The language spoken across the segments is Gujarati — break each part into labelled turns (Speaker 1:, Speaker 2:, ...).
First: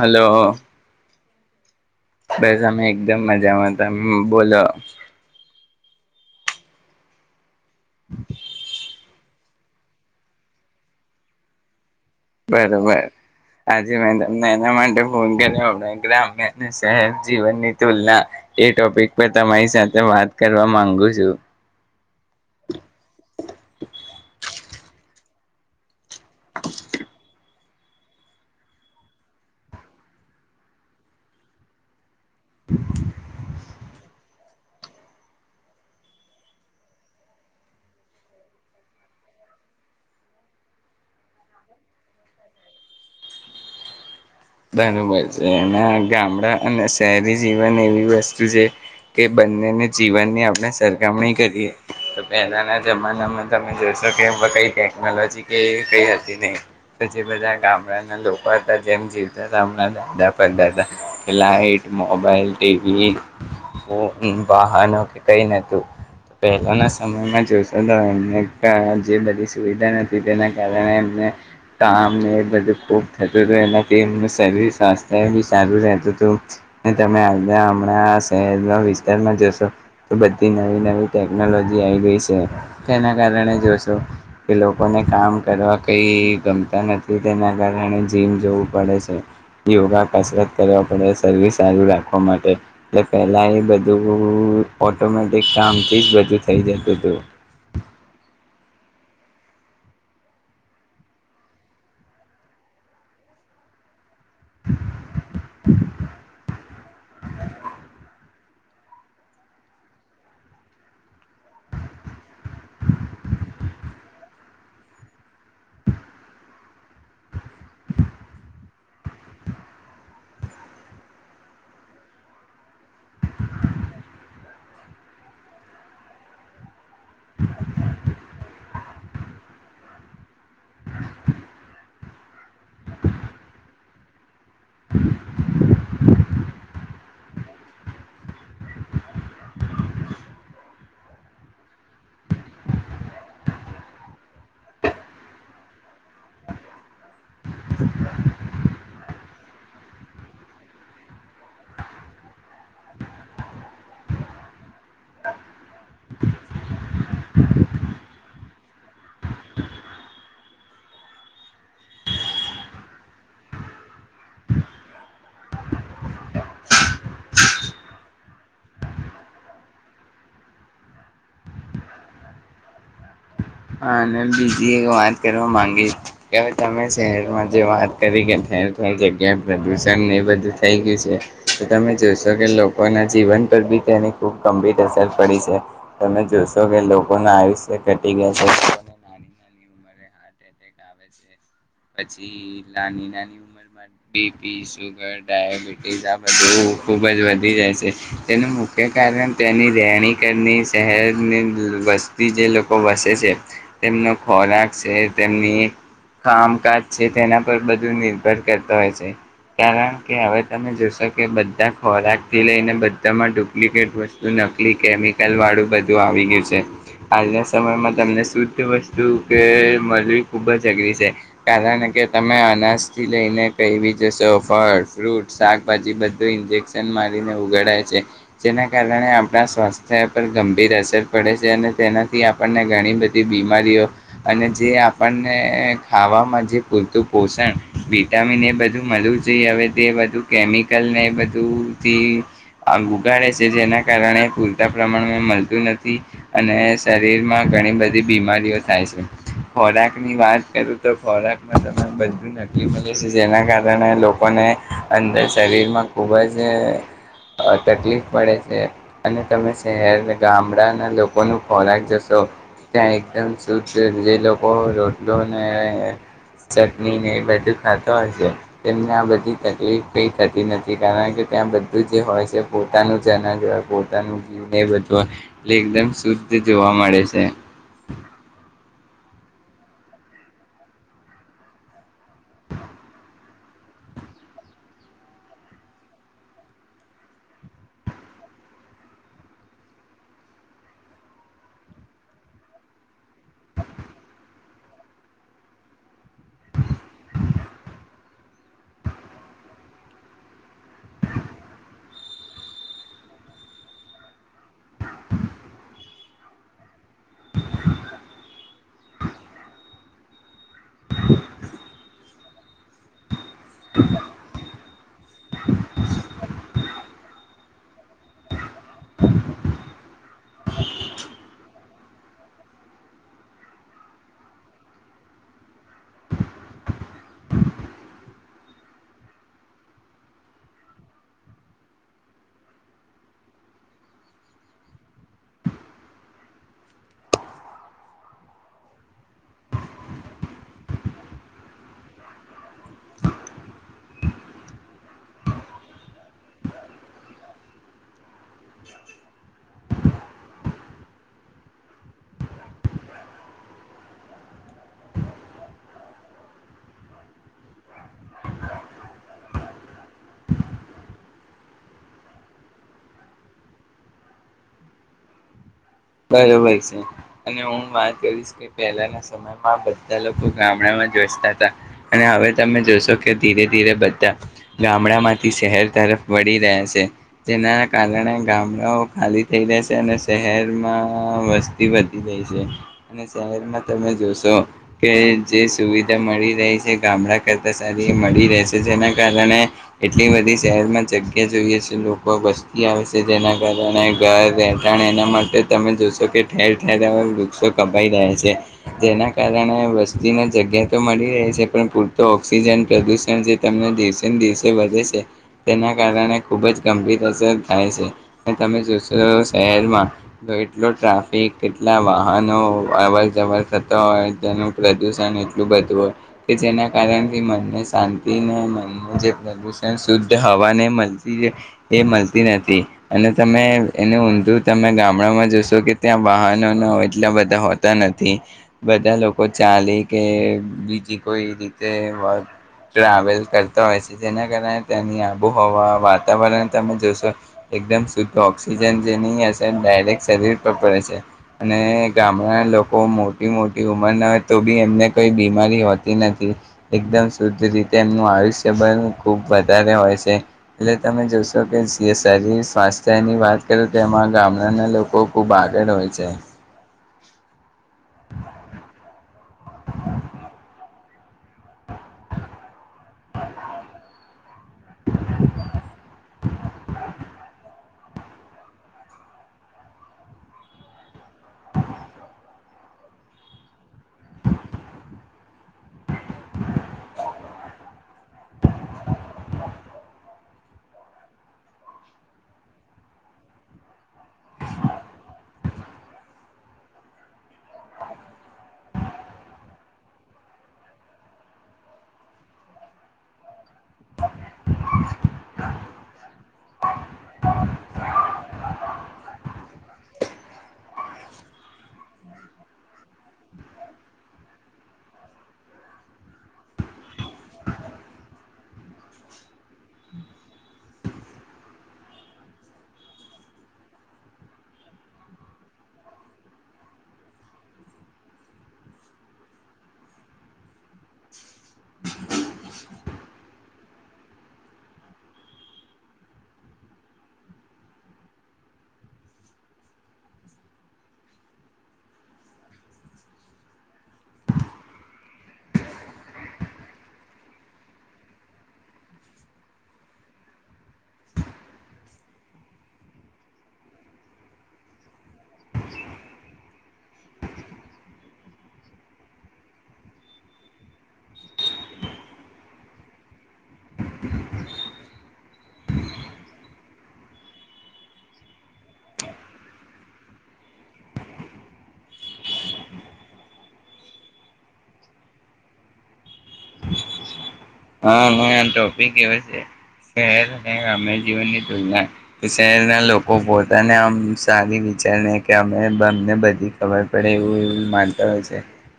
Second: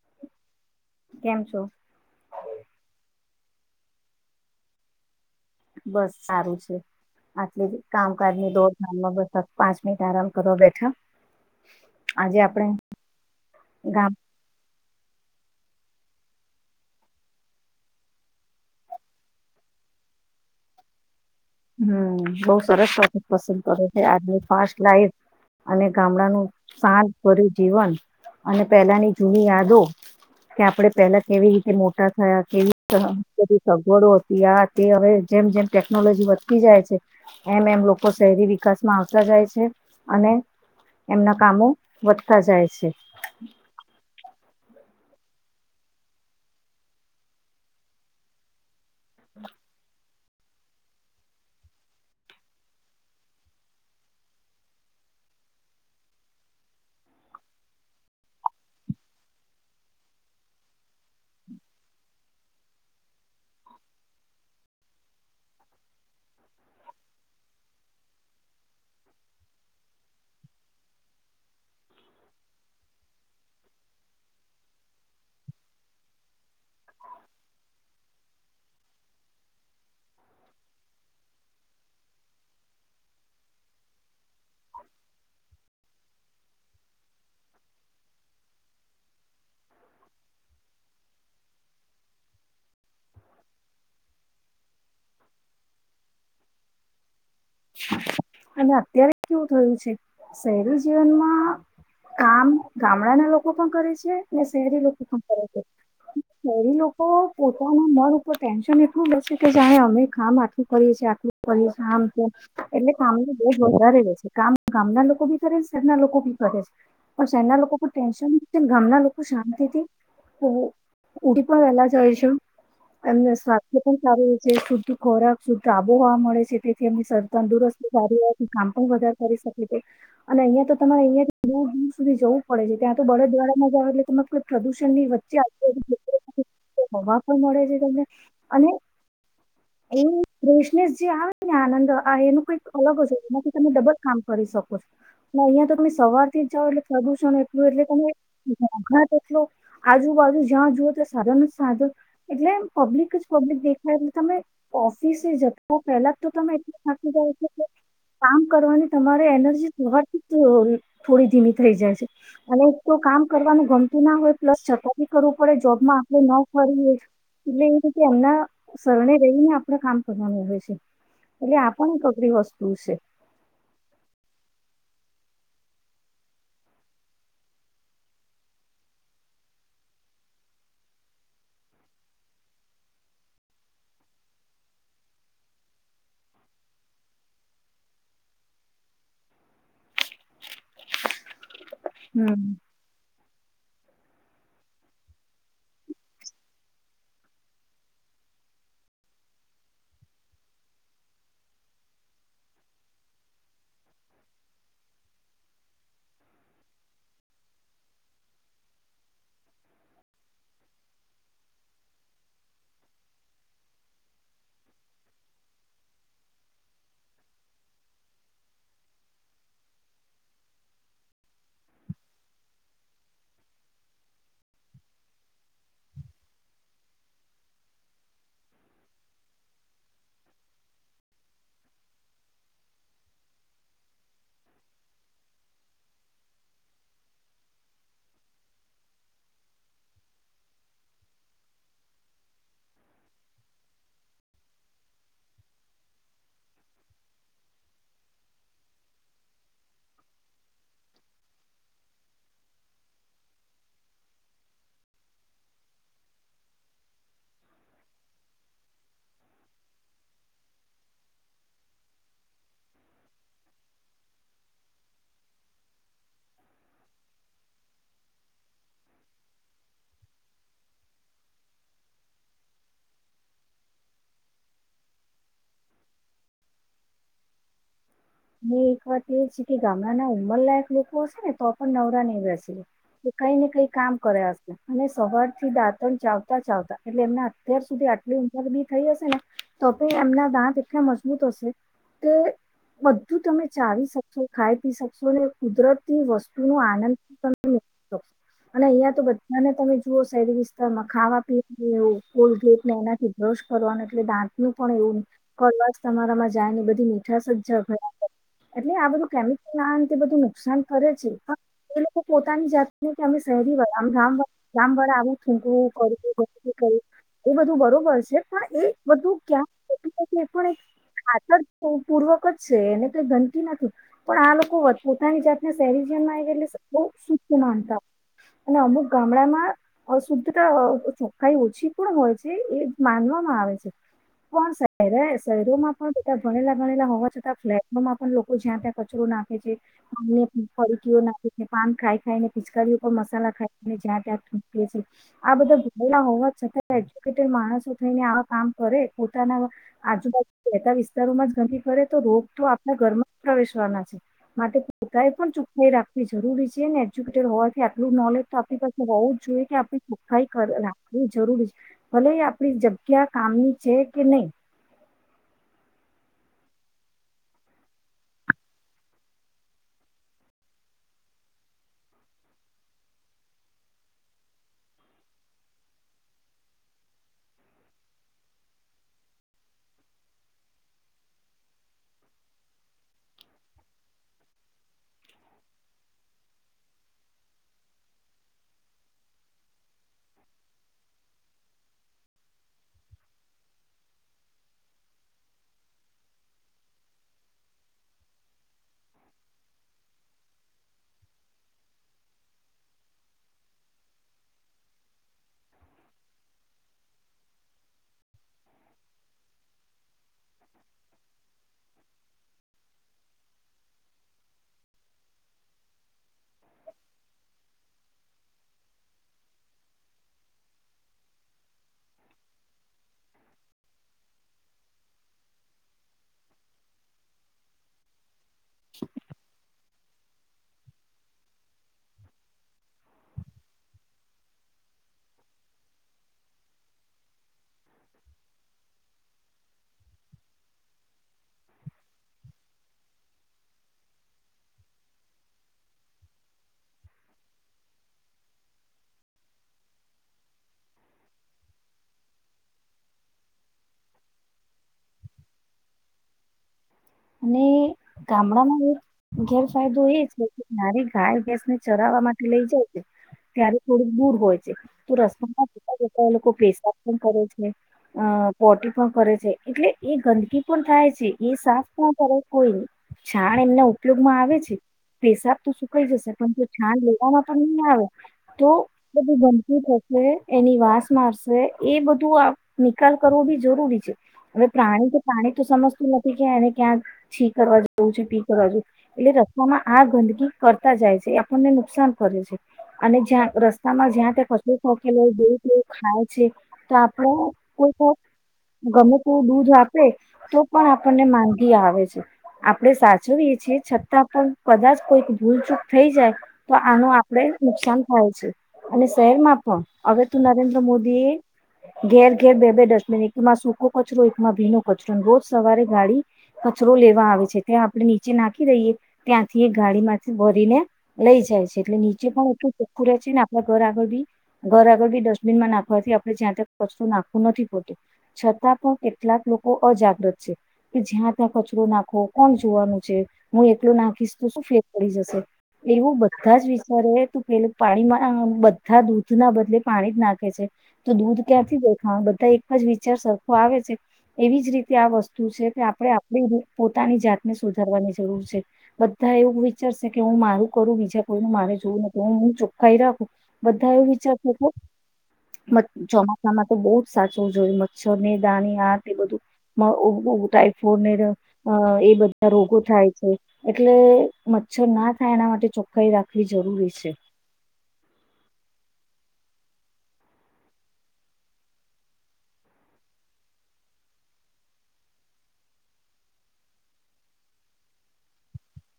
Speaker 1: હલો
Speaker 2: કેમ છો
Speaker 1: બસ અમે એકદમ મજામાં તમ બોલો
Speaker 2: બસ સારું છે એટ કામકાજ ની દોર ધામ માં બ પાંચ મિનિટ આરામ કરો બેઠા આજે આપણે
Speaker 1: બરોબર આજે
Speaker 2: ગામ
Speaker 1: નૈના મેડમ હણા ગ્રામ્ય અને શહેર જીવનની તુલના એ ટોપિક પર તમારી સાથે વાત કરવા માંગુ છું
Speaker 2: હમ બઉ સરસ સાથે પસંદ કરે છે આ ફાસ લાઈફ અને ગામડાનું સાજ કરીરી જીવન અને પહેલાની જૂની યાદો કે આપણે પહેલા કેવી રીતે મોટા થયા કેવી બધી સગવડો ત્યાં તે હવે જેમ જેમ ટેકનોલોજી વધી થી જાય છે એમ એમ લોકો શહેરી વિકાસમાં આવતા જાય છે અને એમના કામો વધતા જાય છે
Speaker 1: બર છે એના ગામડા અને શહેરી જીવન એવી વસ્તુ છે કે બંનેને જ જીવનની આપણે સરખામણી કરીએ તો પહેલાંના જમાનામાં તમે જોશો કે એમાં કંઈ ટેકનોલોજી કે કંઈ હતી નહીં તો જે બધા ગામડાના લોકો હતા જેમ જીવ ત હમણાં દાદા પર દાદા લાાઈટ મોબાઈલ ટીવી ફોન વાહનો કે કંઈ નહોતું પહેલાના સમયમાં જોશો તો એમને જે બધી સુવિધા નથીતી તેના કારણે એમને કામને એ બધું ખૂબ થતું હતું એના તેમનું શરીર સ્વાસ્થ્ય બી સારું રહેતું હતું ને તમે આજના હમણાં શહેરના વિસ્તારમાં જશો તો બધી નવી નવી ટેકનોલોજી આવી ગઈ છે તેના કારણે જોશો કે લોકોને કામ કરવા કંઈ ગમતા નથી તેના કારણે જીમ જોવું પડે છે યોગા કસરત કરવા પડે શરીર સારું રાખવા માટે એટલે પેલા એ બધું ઓટોમેટિક કામથી જ બધું થઈ જતું તું
Speaker 2: અને અત્યારે કેવું થયું છે શહેરી જીવનમાં કામ ગામડાના લોકો પણ કરે છે ના શેરી લ લોકો સંપર [inaudible] પોતાના મન ઉપર ટેન્શન એટલું લશે કે જાણે અમે કામ આટલું કરીએ છીએ આટલું કરીએ આમ તો એટલે કામ તો બહુ જ વધારે રહે છે કામ ગામના લોકો ભી કરે શહેરના લોકો ભી કરે છે ના લોકો કો ટેન્શન ગામના લોકો શાંતિથીઉ ઉડી પણ વેલા જાય છે એમને સ્વાસ્થ્ય પણ સારું હો છે શુદ્ધ ખોરાક શુદ્ધ આબોહવા મળે છે અનુ સર તંદુરસ્ત કામ પણ વધારે કરી શકે છે અને અહિયાં તો તમારે અહિયાં દૂર દૂર સુધી જવું પડે છે ત્યાં તો બળદ દ્વારામાંજ આવે એટલે ત પ્રદૂષણ ની વચ્ચે આ હવા પણ મળે છે તમને અને એ ફેશનેસ જે આવે ને આનંદ આ એનું કઈક અલગ જ હોય એમાંથી તમે ડબલ કામ કરી શકો છો અહિયાં તો તમે સવાર થી જ જાવ એટલે પ્રદુષણ બરલે તમે [inaudible] લો આજુબાજુ જ્યાં જુઓ ત્યાં સાધો ન સાધો એટલે પબ્લિક જ પબ્લિક દેખાય એટલે તમે ઓફિસે જતા પહેલા જ તો તમે એટલું થકી જાવ છે કે કામ કરવાની તમારે એનર્જી થવાથી થોડી ધીમી થઈ જાય છે અને તો કામ કરવાનું ગમતું ના હોય પ્લસ છતા બી કરવું પડે જોબમાં આપણે ન ફરીએ એટલે એવી રીતે એમના શરણે જઈને આપણે કામ કરવાનું હોય છે એટલે આપણ એક અઘરી વસ્તુ છે.
Speaker 1: હા અને બીજી એક વાત કરવા માંગી કે હવે તમે શહેરમાં જે વાત કરી કે ઠેર ઠેર જગ્યાએ પ્રદુષણ એ બધું થઈ ગયું છે તો તમે જોશો કે લોકોના જીવન પર બી તેની ખૂબ ગંભીર અસર પડી છે તમે જોશો કે લોકોના આયુષ્ય ઘટી ગયા [inaudible] ઉંમરે હાર્ટ એટેક આવે છે
Speaker 2: હમ
Speaker 1: પછી નાની નાની બીપી સુુગર ડાયાબિટીસ આ બધું ખૂબ જ વધી જાય છે તેનું મુખ્ય કારણ તેની રહેણી કરની શહેરની વસતી જે લોકો વસે છે તેમનો ખોરાક છે તેમની કામ કાજ છે તેના પર બધું નિર્ભર કરતો હોય છે કારણ કે હવે તમે જોશો કે બધા ખોરાકથી લઈને બધામાં ડુપ્લિકેટ વસ્તુ નકલી કેમિકલ વાળું બધું આવી ગયું છે હાલના સમયમાં તમને શુદ્ધ વસ્તુ કે મળવી ખૂબ જ અઘરી છે. કારણ કે તમે અનાજથી લઈને કઈ બી જોશો ફળ ફ્રૂટ શાકભાજી બધું ઇન્જેક્શન મારીને ઉગાડાય છે જેના કારણે આપણા સ્વાસ્થ્ય પર ગંભીર અસર પડે છે અને તેનાથી આપણને ઘણી બધી બીમારીઓ અને જે આપણને ખાવામાં જે પૂરતું પોષણ વિટામિન એ બધું મળવું જોઈએ હવે તે બધું કેમિકલને એ બધુંથી ઉગાડે છે જેના કારણે પૂરતા પ્રમાણમાં મળતું નથી અને શરીરમાં ઘણી બધી બીમારીઓ થાય છે ખોરાકની વાત કરું તો ખોરાકમાં તમને બધું નકલી મળે છે જેના કારણે લોકોને અંદર શરીરમાં ખૂબ જ તકલીફ પડે છે અને તમે શહેર ગામડાના લોકોનું ખોરાક જશો ત્યાં એકદમ શુદ્ધ જે લોકો રોતલોને ચટણીને એ બધું ખાતો હોય છે તેમને આ બધી તકલીફ કઈ થતી નથી કારણ કે ત્યાં બધું જે હોય છે પોતાનું જનાજ હોય પોતાનું જીવને એ બધુંય એ એકદમ શુદ્ધ જોવા મળે છે.
Speaker 2: એક વાત ગામડાના ઉંમરલાયક લોકો હશે ને તો પણ નવરા નય રહશે એ કઈ ને કઈ કામ કર્યા હશે અને સવારથી દાંતણ ચાવતા ચાવતા એટલે એમના અત્યાર સુધી આટલી ઉમર બી થઈ હશે ને તો પણ એમના દાંત એટલા મજબૂત હશે કે બધુ તમે ચાવી શકશો ખાઈ પી શકશો કુદરતી વસ્તુ નો આનંદ તમે અને અહિયાં તો બધાને તમે જુઓ શહેરી વિસ્તારમાં ખાવા પીવાનું એવું કોલગેટને એનાથી બ્રશ કરવાનું એટલે દાંતનું પણ એવું ન કરવા તમારામાં જાય ને બધી મીઠા સજ જઘડા એટલે આ બધું કેમિકલ ના તે બધું નુકસાન કરે છે પણ એ પોતાની જાતને કેમે શહેરી વારા આમ ગામ ગામવાળા આવું [unintelligible] એ બધું બરોબર છે પણ એ બધું ક્યાં એ પણ એક આતર પૂર્વક જ છે એને ગનતી નથી પણ આ લોકો પોતાની જાતને શહેરીજીવનમાં એટલે બો શુદ્ધ માનતા હો અને અમુક ગામડામાં શુદ્ધતા ચોખખાઈ ઓછી પણ હોય છે એ માનવામાં આવે છે પણ શહે શહેરોમાં પણ બધા ભણેલા ભણેલા હોવા છતાં ફ્લેટ લોકો જ્યા ત્યાં કચરો નાખે છે ફકી નાખે છે પાન ખાય ખાયને પિચકારી મસાલા ખાયને જ્યાં ત્યાં છે આ બધા ભલા હોવા છતાં એજુકેટેડ માણસો થઈને આવા કામ કરે પોતાના આજુબાજુ રહેતા વિસ્તારોમાં જ ગંદી કરે તો રોગ તો ઘરમાં જ પ્રવેશવાના છે માટે પોતાએ પણ ચોખાઈ રાખવી જરૂરી છે ને એજ્યુકેટેડ હોવાથી આટલું નોલેજ તો આપણી પાસે હોવું જ જોઈએ કે આપ ચુખાઈ રાખવી જરૂરી છે ભલે આપણી જગ્યા કામની છે કે નહી
Speaker 1: કર હોય છે અને હું વાત કરીશ કે પહેલાના સમયમાં બધા લોકો ગામડામાં જોસતા હતા અને હવે તમે જોશો કે ધીરે ધીરે બધા ગામડામાંથી શહેર તરફ વળી રહ્યા છે જેના કારણે ગામડાઓ ખાલી થઈ રહે છે અને શહેર મા વસ્તી વધી રહી છે અને શહેરમાં તમે જોશો કે જે સુવિધા મળી રહી છે ગામડા કરતાં સારી એ મળી રહેશે જેના કારણે એટલી બધી શહેરમાં જગ્યા જોઈએ છે લોકો વસ્તી આવે છે જેના કારણે ઘર રહેઠાણ એના માટે માટે તમે જોશો કે ઠેરઠેવા વૃક્ષો કપાઈ રહયા છે જેના કારણે વસ્તીને જગ્યા તો મળી રહે છે પણ પૂરતો ઓક્સિજન પ્રદુષણ જે તમને દિવસે ને દિવસે વધે છે તેના કારણે ખૂબ જ ગંભીર અસર થાય છે અને તમે જોશો શહેરમાં તો એટલો ટ્રાફિક કેટલા વાહનો અવર જવર થતા હોય તેનું પ્રદૂષણ એટલું બધું હોય કે જેના કારણથી મનને શાંતિને મનને જે પ્રદૂષણ શુદ્ધ હવાને મલતી એ મલતી નથી અને તમે એનું ઊંધું તમે ગામ મણામાં જોશો કે ત્યાં વાહનો ના એટલા બધા હોતા નથી. બધા લોકો ચાલે કે બીજી કોઈ રીતે ટ્રાવેલ કરતા હોય છે જેના કારણે તેની આબોહવા વાતાવરણ તમે જોશો એકદમ શુદ્ધ ઓક્સિજન જે નહીં હશે ડાયક શરીર પર પડે છે અને ગામડાના લોકો મોટી મોટી ઉંમરના હોય તો બી એમને કોઈ બીમારી હોતી નથી એકદમ શુદ્ધ રીતે એમનું આયુષ્યબલ ખૂબ વધારે હોય છે એટલે તમે જોશો કે જે શરીર સ્વાસ્થ્યની વાત કરો તો એમાં ગામ ને લોકો ખુબ આગળ હોય છે.
Speaker 2: અને ગામડામાં એક ગેરફાયદો એ છે કે જારે ગાય ફેસને ચરાવા માટે લઈ જાય છે ત્યારે થોડુંક દૂર હોય છે તો રસ્તામાં જતા જતા એ લોકો પેશાબ પણ કરે છે અ પોટી પણ કરે છે એટલે એ ગંદકી પણ થાય છે એ સાફ કોણ કરે કોઈ નહી છાણ એમને એટલોગમાં આવે છે. પેશાબ તો સુકાઈ જશે પણ જો છાણ લેવામાં પણ નહીં આવે તો બધું ગંદકી થશે એની વાસ મારશે એ બધું નિકાલ કરવો બી જરૂરી છે હવે પ્રાણી કે પ્રાણી તો સમજતું નથી કે એને ક્યાં છી કરવા જવું છે પી કરવા જોવ એટલે રસ્તામાં આ ગંદકી કરતા જાય છે આપણને નુકસાન કરે છે અને જ્યાં રસ્તામાં જ્યાં ત્યાં ફસલું ફોકેલો દૂધવું ખાય છે તો આપડ કોઈ ગમે તા દૂધ આપે તો પણ આપણને માન આવે છે આપણે સાચવીએ છેએ છતાં પણ કદાચ કોઈક ભૂલ ચૂક થઈ જાય તો આનો આપણે નુકસાન થાય છે અને શહેરમાં પણ હવે તો નરેન્દ્ર મોદી એ ઘેર ઘેર બે બે ડસ્ટબિન એકમાં સૂકો કચરો એકમાં ભીનો કચરો રોજ સવારે ગાડી કચરો લેવા આવે છે ત્યાં આપણે નીચે નાખી દઈએ ત્યાંથી એ ગાડીમાંથી ભરીને લઈ જાય છે એટલે નીચે પણ એટલું ચોખ્ખું રહે છે ને આપણા ઘર આગળ બી ઘર આગળ બી ડસ્ટબિનમાં નાખવાથી આપણે જ્યાં તા કચરો નાખવો નથી પોતો છતાં પણ કેટલાક લોકો અજાગ્રત છે. કે જ્યાં ત્યાં કચરો નાખો કોણ જોવાનું છે હું એકલો નાખીશ તો શું ફેર પડી જશે એવું બધા જ વિચારે તો પેલુ પાણીમાં બધા દૂધના બદલે પાણી જ નાખે છે તો દૂધ ક્યાંથી દેખા બધા એક જ વિચાર સરખો આવે છે એવી જ રીતે આપણે આપણી પોતાની જાતને સુધારવાની જરૂર છે બધા એવું વિચારશે કે હું મારું કરું બીજા કોઈનું મારે જોવું નથી હું હું ચોખ્ખાઈ રાખું બધા એવું વિચારશે કે ચોમાસામાં તો બહુ જ સાચું જોઈ મચ્છરને દાની હાત એ બધું ટાઈ ફોનેર એ બધા રોગો થાય છે એટલે મચ્છર ના થાય એના માટે ચોખ્ખાઈ રાખવી જરૂરી છે.
Speaker 1: હા ટોપિક એવ છે શહેર અને ગ્રામ્ય જીવનની તુલના શહેરના લોકો પોતાને આમ સારી વિચારને કે અમે અમને બધી ખબર પડે એવું એ માનતા હોય છે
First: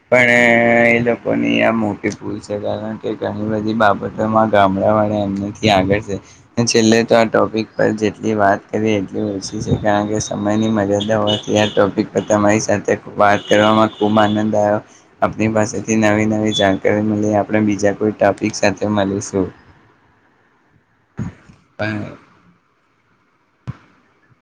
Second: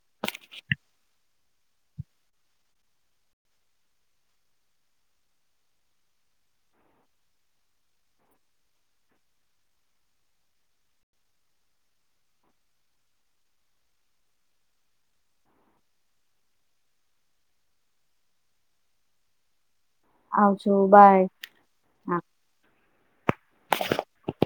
Speaker 1: પણ એ લોકોની આ મોટી ભૂલ છે કારણ કે ઘણી બધી બાબતોમાં ગામડા વળે એમનેથી આગળ છે છેલ્લે તો આ ટોપિક પર જેટલી વાત કરીએ એટલી ઓછી છે કારણ કે સમયની મર્યાદા હોવાથી આ ટોપિક પર તમારી સાથે વાત કરવામાં ખૂબ આનંદ આવ્યો આપણી પાસેથી નવી નવી જાણકારી મળી આપણે બીજા કોઈ ટોપિક સાથે મલી શું
Speaker 2: આવજો બાય હા. [inaudible]